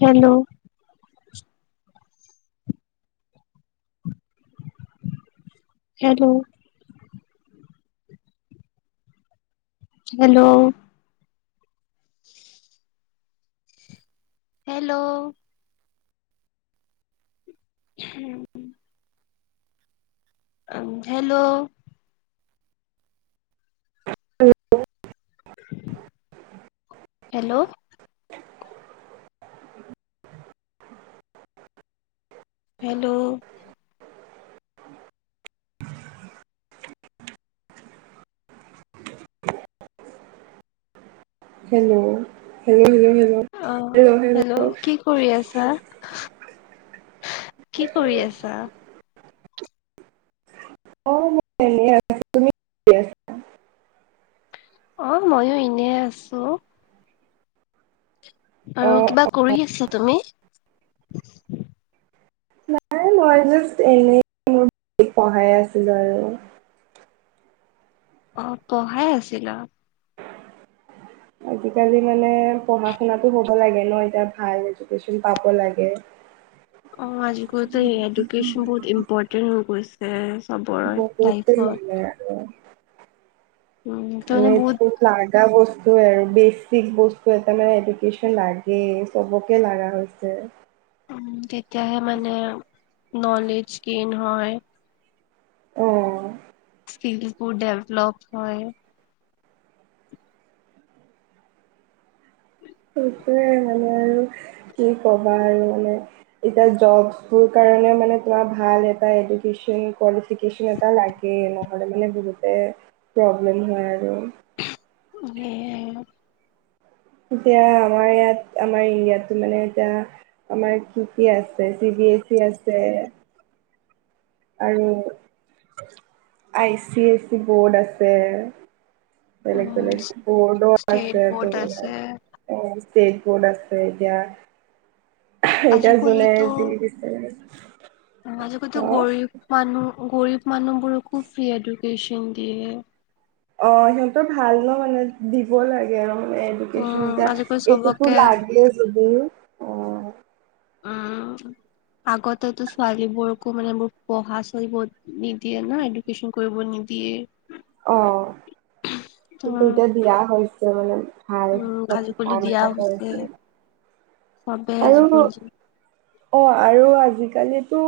Hello. Hello. Hello. Hello. হেহ। উম, hello. [inaudible] Hello. Hello. Hello. Hello, hello, hello. অ hello hello. কৰি আছা, কি কৰি আছা? অ' এনেই আছোঁ। অ', ময়ো ইনেই আছোঁ। অ আৰু কিবা কৰি আছা তুমি? নাই মই জাষ্ট এনেই [unintelligible] পঢ়াই আছিলো আৰু। অ', পঢ়াই আছিলা? আজিকালি মানে পঢ়া শুনাটো হ' হ'ব লাগে ন, এতিয়া ভাল এজুকেশন পাব লাগে। অ', আজি [unintelligible] এজুকেচন বহুত ইম্পৰ্টেণ্ট হৈ গৈছে। এ চবৰেই বহুতে লাইফত। লাগে আৰু উম তাৰমানে বহুত [unintelligible] লাগা বস্তুৱেই আৰু, বেচিক বস্তু এটা মানে, এডুকেচন লাগে। চ'বকেই লাগা হৈছে। উম, তেতিয়াহে মানে নলেজ গেইন হয় অ'। স্কিলবোৰ ডেভলপ হয় হয়। সেইটোৱে মানে আৰু কি কবা আৰু মানে। এতিয়া য'ব টোৰ কাৰণে মানে তোমাৰ ভাল এটা এডুকেশ্বন কুৱালিফিকেশ্বন এটা লাগে। এ নহ'লে মানে বহুতে প্ৰব্লেম হয় আৰু। উহঃ মানে এতিয়া, আমাৰ ইয়াত আমাৰ ইয়াতো মানে এতিয়া আমাৰ কি কি আছে, চি বি এছ ই আছে আৰু আই চি এই চি বৰ্ড আছে। বেলেগ উম বেলেগ বৰ্ডটো ষ্টেট আছে বৰ্ড আছে ত'। অ' ষ্টেক বৰ্ড আছে এতিয়া। এতিয়া যোনে আজিকালিতো যি দিছে আজিকালিটো গৰীব মানুহ, গৰীব মানুহবোৰকো ফ্ৰী এডুকেশচন দিয়ে। অ' সিহঁতৰ ভাল ন' মানে, দিব লাগে আৰু মানে এডুকেশ্বন উম এটা, আজিকালি এইটোতো চবকে লাগে যদিও অ উম। আগতেটো ছোৱালীবোৰকো মানে মোৰ পঢ়া চহা কৰিব নিদিয়ে ন', এডুকেশচন কৰিব নিদিয়ে উম। অ' কিন্তু এতিয়া দিয়া হৈছে মানে। ভাল উম প্ৰতিপালন এটা কৰিছোঁ। বাবে আজি কৰিছোঁ। অ' আৰু আজিকালি টো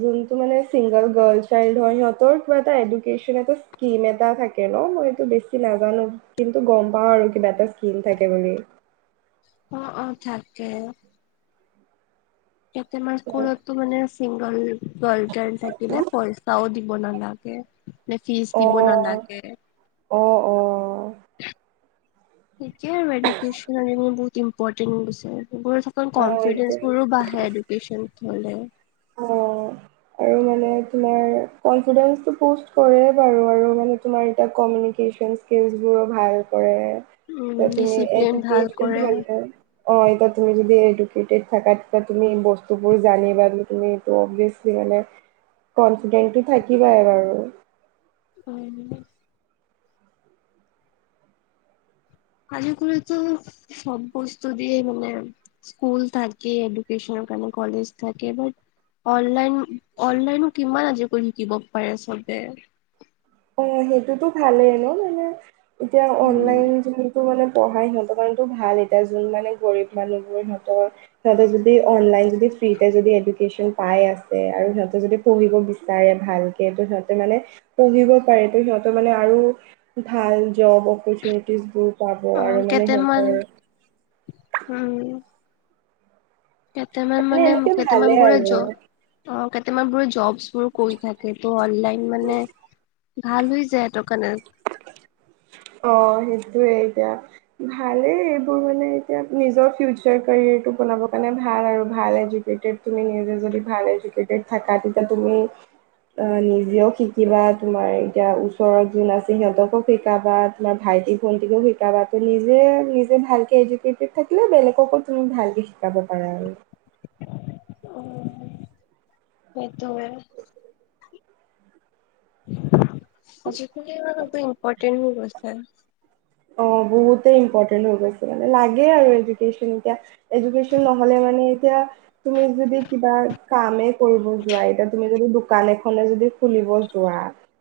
যোনটো মানে চিংগল গাৰ্ল চাইল হয় সিহঁতৰ, পোৱা এটা এডু কেশ্বন টো স্কীম এটা থাকে ন' মইতটো বেছি নাজানো। কিন্তু গম পাওঁ আৰু কিবা এটা স্কীম থাকে বুলি। অ', অ' থাকে। কেইটামান স্কুলটো মানে চিংগল গাৰ্ল চাইল থাকিলে, পইচাও দি দিব নালাগে, নে ফিছ অ দিব নালাগে। অ', অ'। ঠিকে আৰু এডুকেশ্বনে আনিবলৈ বহুত ইম্পৰ্টেট দিছে, এইবোৰ চব অকণ অ এতিয়া কনফিডেন্ঞ্চবোৰো বাঢ়ে এডুকেশ্যন হ'লে। অ', আৰু মানে তোমাৰ কনফিডেন্স পিশ কৰে বাৰু আৰু মানে তোমাৰ এতিয়া কমিউনিকেশ্যন স্কিলচবোৰো ভাল কৰে উম বা তুমি ডিচিপ্লিন এইটো কি ভাল আছিল কৰে [inaudible] অ' এতিয়া তুমি যদি এডুকেটেড থাকা, তেতিয়া তুমি বস্তুবোৰ জানিবা তুমি‌ এইটো অভিয়েচলি মানে কনফিডেন্টো থাকিবই বাৰু হয় নেকি? আজিকালিটো চব বস্তু দিয়ে মানে স্কুল থাকে এডুকেশ্বনৰ কাৰণে, কলেজ থাকে বাত অনলাইন, অনলাইনো কিমান আজিৰ পোৱালি শিকিব পাৰে চবে অ' সেইটোতো ভালেই ন' মানে এতিয়া উম অনলাইন যে ত' মানে পঢ়াই সিহঁতৰ কাৰণটো ভাল এতিয়া। যোন মানে গৰীব মানুহবোৰ সিহঁতৰ ইফালে যদি অনলাইন যদি ফ্ৰীটে যদি এডুকেশ্বন পাই আছে আৰু সিহঁতে যদি পঢ়িব বিচাৰে ভালকে, ত' সিহঁতে মানে পঢ়িব পাৰে টো সিহঁতৰ মানে আৰু, ভাল জব অপৰচুনিটিচ বোৰ। পাব অ আৰু মানে কেইটামান সিহঁতৰ- উম। কেইটামান মানে এনেকে ভালে কেইটামান বোৰে আৰু। জব অ কেইটাবোৰে জবচ্ বোৰ কৰি থাকে ত অনলাইন মানে- ভাল হৈ যায় সেইটো কাৰণে। অ সেইটোয়ে এতিয়া। ভালেই এইবোৰ মানে এতিয়া নিজৰ ফিউচাৰ কেৰিয়াৰটো বনাবৰ কাৰণে ভাল আৰু ভাল এডকেটেড- তুমি নিজে যদি ভাল এডকেটেড থাকা তেতিয়া তুমি- অ নিজেও শিকিবা তোমাৰ এতিয়া ওচৰত যোন আছে সিহঁতকো শিকাবা- বা তোমাৰ ভাইটি ভন্টিকো শিকাবা তুমি নিজে নিজে ভালকে এডকেতেদ থাকি লে বেলেগকো তুমি ভালকে শিকাব পাৰা আৰু। উম, সেইটো। আজি কালি ইমান এইটো ইম্পৰ্টেন্ট হৈ গৈছে। অ বহুতেই ইম্পৰ্টেণ্ট হৈ গৈছে মানে লাগে আৰু এডুকেশ্বন এতিয়া। এডুকেশ্বন নহ'লে মানে এতিয়া তুমি যদি কিবা কামে কৰিব যোৱা এতিয়া তুমি- যদি দোকান এখনে যদি খুলিব যোৱা।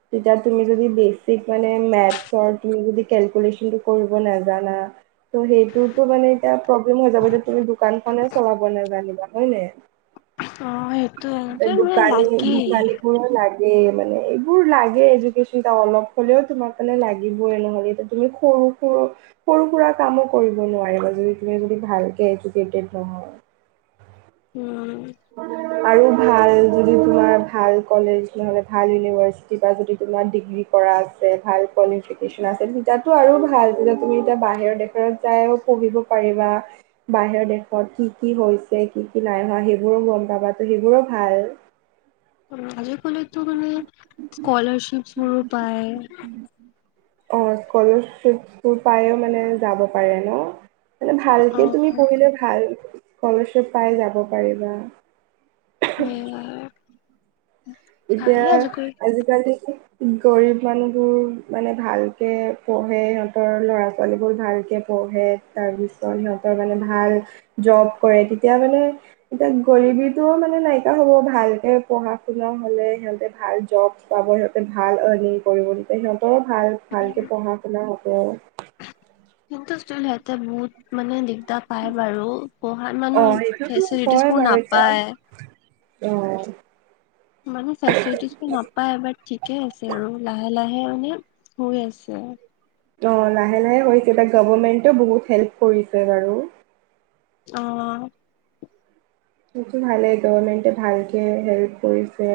তেতিয়া তুমি যদি বেচিক মানে মেত্চৰ তুমি যদি কেলকুলেচন- কিন্তু কৰিব নেজানা ত' সেইটোতো মানে- এতিয়া প্ৰব্লেম হৈ যাব যদি তুমি দোকানখনে চলাব নেজানিবা হয় নে। অ সেইটোয়ে এই তাৰ মানে দোকানী লাগেই। দোকানীবোৰৰ- লাগেই মানে এইবোৰ লাগে এডুকেশ্বন এটা অলপ হ'লেও তোমাৰ ফালে লাগিবই এ নহ'লে এতিয়া তুমি- সৰু সুৰা - সৰু সুৰা কামো কৰিব নোৱাৰিবা যদি তুমি যদি ভালকে এডুকেটেড নহয়। উম। আৰু ভাল যদি তোমাৰ ভাল কলেজ নহ'লে ভাল ইউনিভাৰ্চিটি বা যদি তোমাৰ ডিগ্ৰী- কৰা আছে ভাল কোৱালিফিকেচন আছে তেতিয়াতো আৰু ভাল যেতিয়া তুমি এতিয়া বাহিৰৰ দেশত যায়ো পঢ়িব- পাৰিবা বাহিৰৰ দেশত কি কি হৈছে কি কি নাই হোৱা সেইবোৰ- সেইবোৰো গম পাবা তো সেইবোৰো ভাল। আজি কালিতো মানে, স্কলাৰশ্বিপবোৰো পায়। অ স্কলাৰশ্বিপবোৰ পাই মানে যাব পাৰে ন। মানে অ ভালকে তুমি পঢ়িলে ভাল স্কলাৰশ্বিপ পাই যাব পাৰিবা। উম। এতিয়া আজিকালি- গৰীব মানুহবোৰ মানে ভালকে পঢ়ে সিহঁতৰ ল'ৰা ছোৱালীবোৰ ভালকে পঢ়ে। তাৰপিছত সিহঁতৰ মানে ভাল জব কৰে তেতিয়া মানে- এতিয়া গৰবীটো মানে নাইকিয়া হ'ব ভালকে পঢ়া শুনা- নহ'লে সিহঁতে ভাল জব পাব সিহঁতে ভাল আৰ্নিং কৰিব তেতিয়া সিহঁতৰো ভাল - ভালকে পঢ়া শুনা হ'ব। কিন্তু চোন সিহঁতে বহুত মানে দিগদাৰ- পাই বাৰু পঢ়াত অ মানুহ সেইটোতো ফেচেলিটিজ হয় বোৰ বাৰু এতিয়া নাপায়। অ। মানে ফেচেলিটিজ নাপায় এবাৰ ঠিকে আছে আৰু লাহে লাহে মানে- হৈ আছে। অ লাহে লাহে হৈছে আৰু গভৰোমেন্টেও বহুত হেল্প কৰিছে বাৰু। অ সেইটো ভালেই গভমেণ্টে ভালকে হেল্প কৰিছে।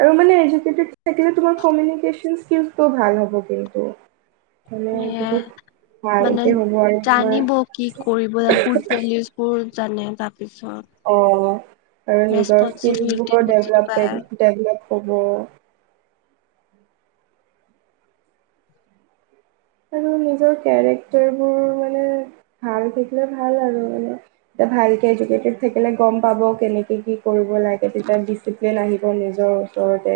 আৰু মানে এ থাকিলে [inaudible] স্টো ভাল হব কিন্তু মানে এ বহুত মানে ভালকে হ'ব আৰু তোমাৰ জানিব কি কৰিব পলিচ বোৰ জানে তাৰপিছত অ আৰু নিজৰ ৰেচপনচিবিলিটি স্কিলোৰ বুজি ডভপে পায় ডেভলপ হ'ব আৰু নিজৰ কেৰেক্টাৰ বোৰ মানে ভাল থাকিলে ভাল আৰু মানে এতিয়া ভালকে এডুকেটেড থাকিলে গম পাব কেনেকে কি কৰিব লাগে তেতিয়া ডিচিপ্লিন আহিব নিজৰ ওচৰতে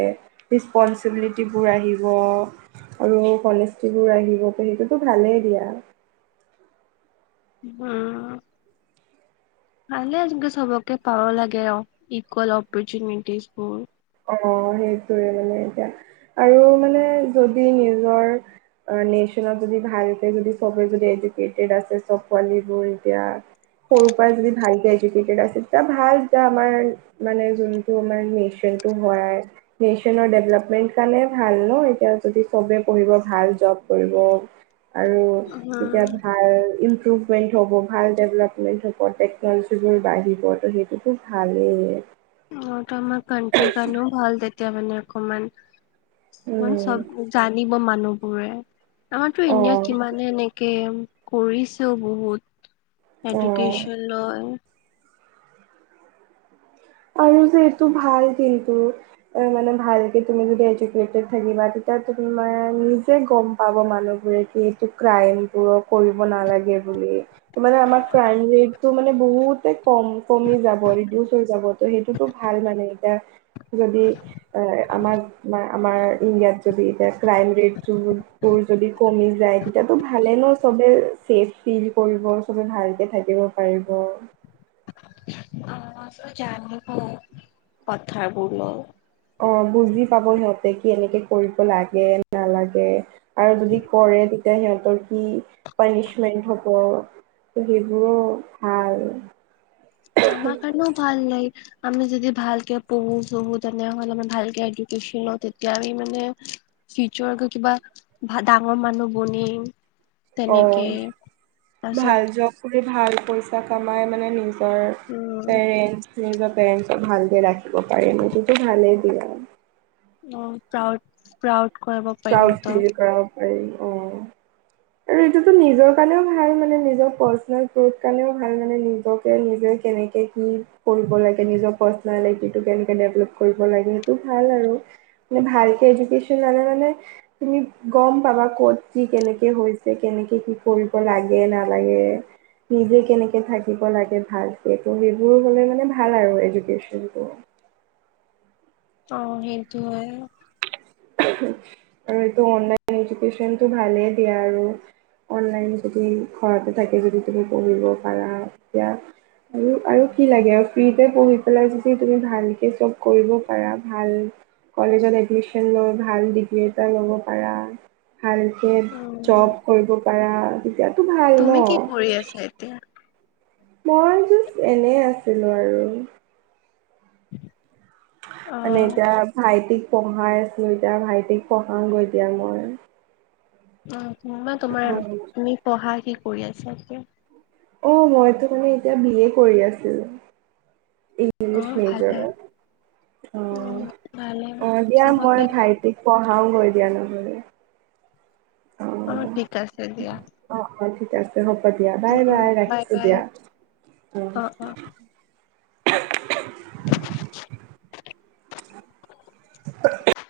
ৰিচপনঞ্চিবিলিটিবোৰ আহিব। আৰু কলেজিবোৰ আহিব প সেইটোতো ভালেই দিয়া। হম ভালে যোনতো সবকে পাব লাগে অ ইকুৱেল অপৰচুনিটিছ বোৰ অ সেইটোৱে মানে এতিয়া আৰু মানে যদি নিজৰ নেশ্যনত যদি ভালকে যদি সবে যদি এডকেটেড আছে চব পোৱালীবোৰ এতিয়া সৰুৰ পৰা যদি ভালক এডকেটেড আছে তে ভাল এ আমাৰ মানে যোনটো আমাৰ নচ যন্তটো হয় নেশচনৰ ডেভলপমেন্ট কাৰণে ভাল ন এতিয়া যদি চবে পঢ়িব ভাল জব কৰিব আৰু উম তেতিয়া ভাল ইম্প্ৰুভ প্ৰভমেণ্ট হ'ব ভাল ডেভেলপমেণ্ট হ'ব টেকন'লজিবোৰ বাঢ়িব তো সেইটোতো ভালেই। অত আমাৰ কানট্ৰীৰ কাৰণেও ভাল তেতিয়া মানে অকমান উম চব জানিব মানুহবোৰে আমাৰতো ইণ্ডিয়াত অ কিমানে এনেকে কৰিছেও বহুত অ' এডুকেশচন লয়। আৰু যে এইটো ভাল কিন্তু মানে ভালকৈ তুমি যদি এডুকেটেড থাকিবা তেতিয়া তোমাৰ নিজে গম পাব মানুহবোৰে এইটো ক্ৰাইম বোৰ কৰিব নালাগে বুলি মানে আমাৰ ক্ৰাইম ৰেটটো মানে বহুতে কম কমি যাব ৰিডিউচ হৈ যাব ত সেইটোতো ভাল মানে এতিয়া যদি আহ আমাৰ ম আমাৰ ইণ্ডিয়াত যদি এতিয়া ক্ৰাইমৰেট য তোৰ যদি কমি যায় তেতিয়াতো ভালে ন চবে ছেফ ফিল কৰিব চবে ভালকে থাকিব। পাৰিব জানিব কথা বোৰ ন অ বুজি পাব সিহঁতে কি এনেকে কৰিব লাগে নালাগে। আৰু যদি কৰে তেতিয়া সিহঁতৰ কি পানিচমেণ্ট হ'ব। সেইবোৰও ভাল আমাৰ কাৰণেও ভাল নাই আমি যদি ভালকে পঢ়ো চঢ়ো তেনেহলে ভালক এডন ল তেতিয়া আমি মানে ফিউচাৰ কিবা ডাঙৰ মানুহ বনিম। অ তেনেকে পাছত ভাল জব কৰি ভাল পইচা কামাই মানে নিজৰ উম পেৰেণ্ট নিজৰ পেৰেণ্টছক ভালকে ৰাখিব পাৰি সেইটো ভালেই দিয়া। অ প্ৰাউড প্ৰাউড কৰিব। পাৰিম পৰাউণ্ড সিহঁতক ফিল কৰাব পাৰিম অ আৰু এইটোতো নিজৰ কাৰণেও ভাল মানে নিজৰ পাৰ্চনেল গ্ৰোথ কাৰণেও ভাল মানে নিজক নিজে কেনেকৈ কি কৰিব লাগে নিজৰ পাৰ্চনেলিটিটো কেনেকৈ ডেভেলপ। কৰিব লাগে সেইটো ভাল আৰু মানে ভালকে এডুকেশ্যন আনে মানে। তুমি গম পাবা ক'ত কি কেনেকে হৈছে, কেনেকে কি কৰিব লাগে নালাগে। নিজে কেনেকে থাকিব লাগে ভাল সেইটো, সেইবোৰ হ'লে মানে ভাল আৰু এডুকেশ্যন বোৰ। অ', সেইটো হয়। আৰু এইটো অনলাইন এডুকেশ্যনতটো ভালেই দিয়া আৰু। অনলাইন যদি ঘৰতে থাকি যদি তুমি পঢ়িব পাৰা, তেতিয়া আৰু আৰু কি লাগে আৰু ফ্ৰীতে পঢ়ি পেলাই যদি তুমি ভালকে চব কৰিব পাৰা ভাল কলেজত এডমিশন ল'ম। ভাল ডিগ্ৰী এটা ল'ব পাৰা, ভালকে উম জব কৰিব পাৰা। তেতিয়াতো ভাল ন তুমি কি কৰি আছা এতিয়া? মই জাষ্ট এনেই আছিলোঁ আৰু। [unintelligible] অ মানে এতিয়া ভাইটিক পঢ়াই আছোঁ, এতিয়া ভাইটিক পঢ়াওঁগৈ এতিয়া মই। উম, [unintelligible] তোমাৰ হয় তুমি পঢ়া কি কৰি আছা এতিয়া? অ', মইতো মানে এতিয়া বি এ কৰি আছো। ইং অ লীছ মেজৰৰ। ভালে উম অ', ভালে অ', দিয়া চবকে মই ভাইটিক পঢ়াওংগৈ দিয়া নহ'লে। অ', ঠিক আছে দিয়া। অ', অ', ঠিক আছে হ'ব দিয়া। বাই উম উম বাই ৰাখিছোঁ বাই দিয়া, অ'। [inaudible] [inaudible] [inaudible]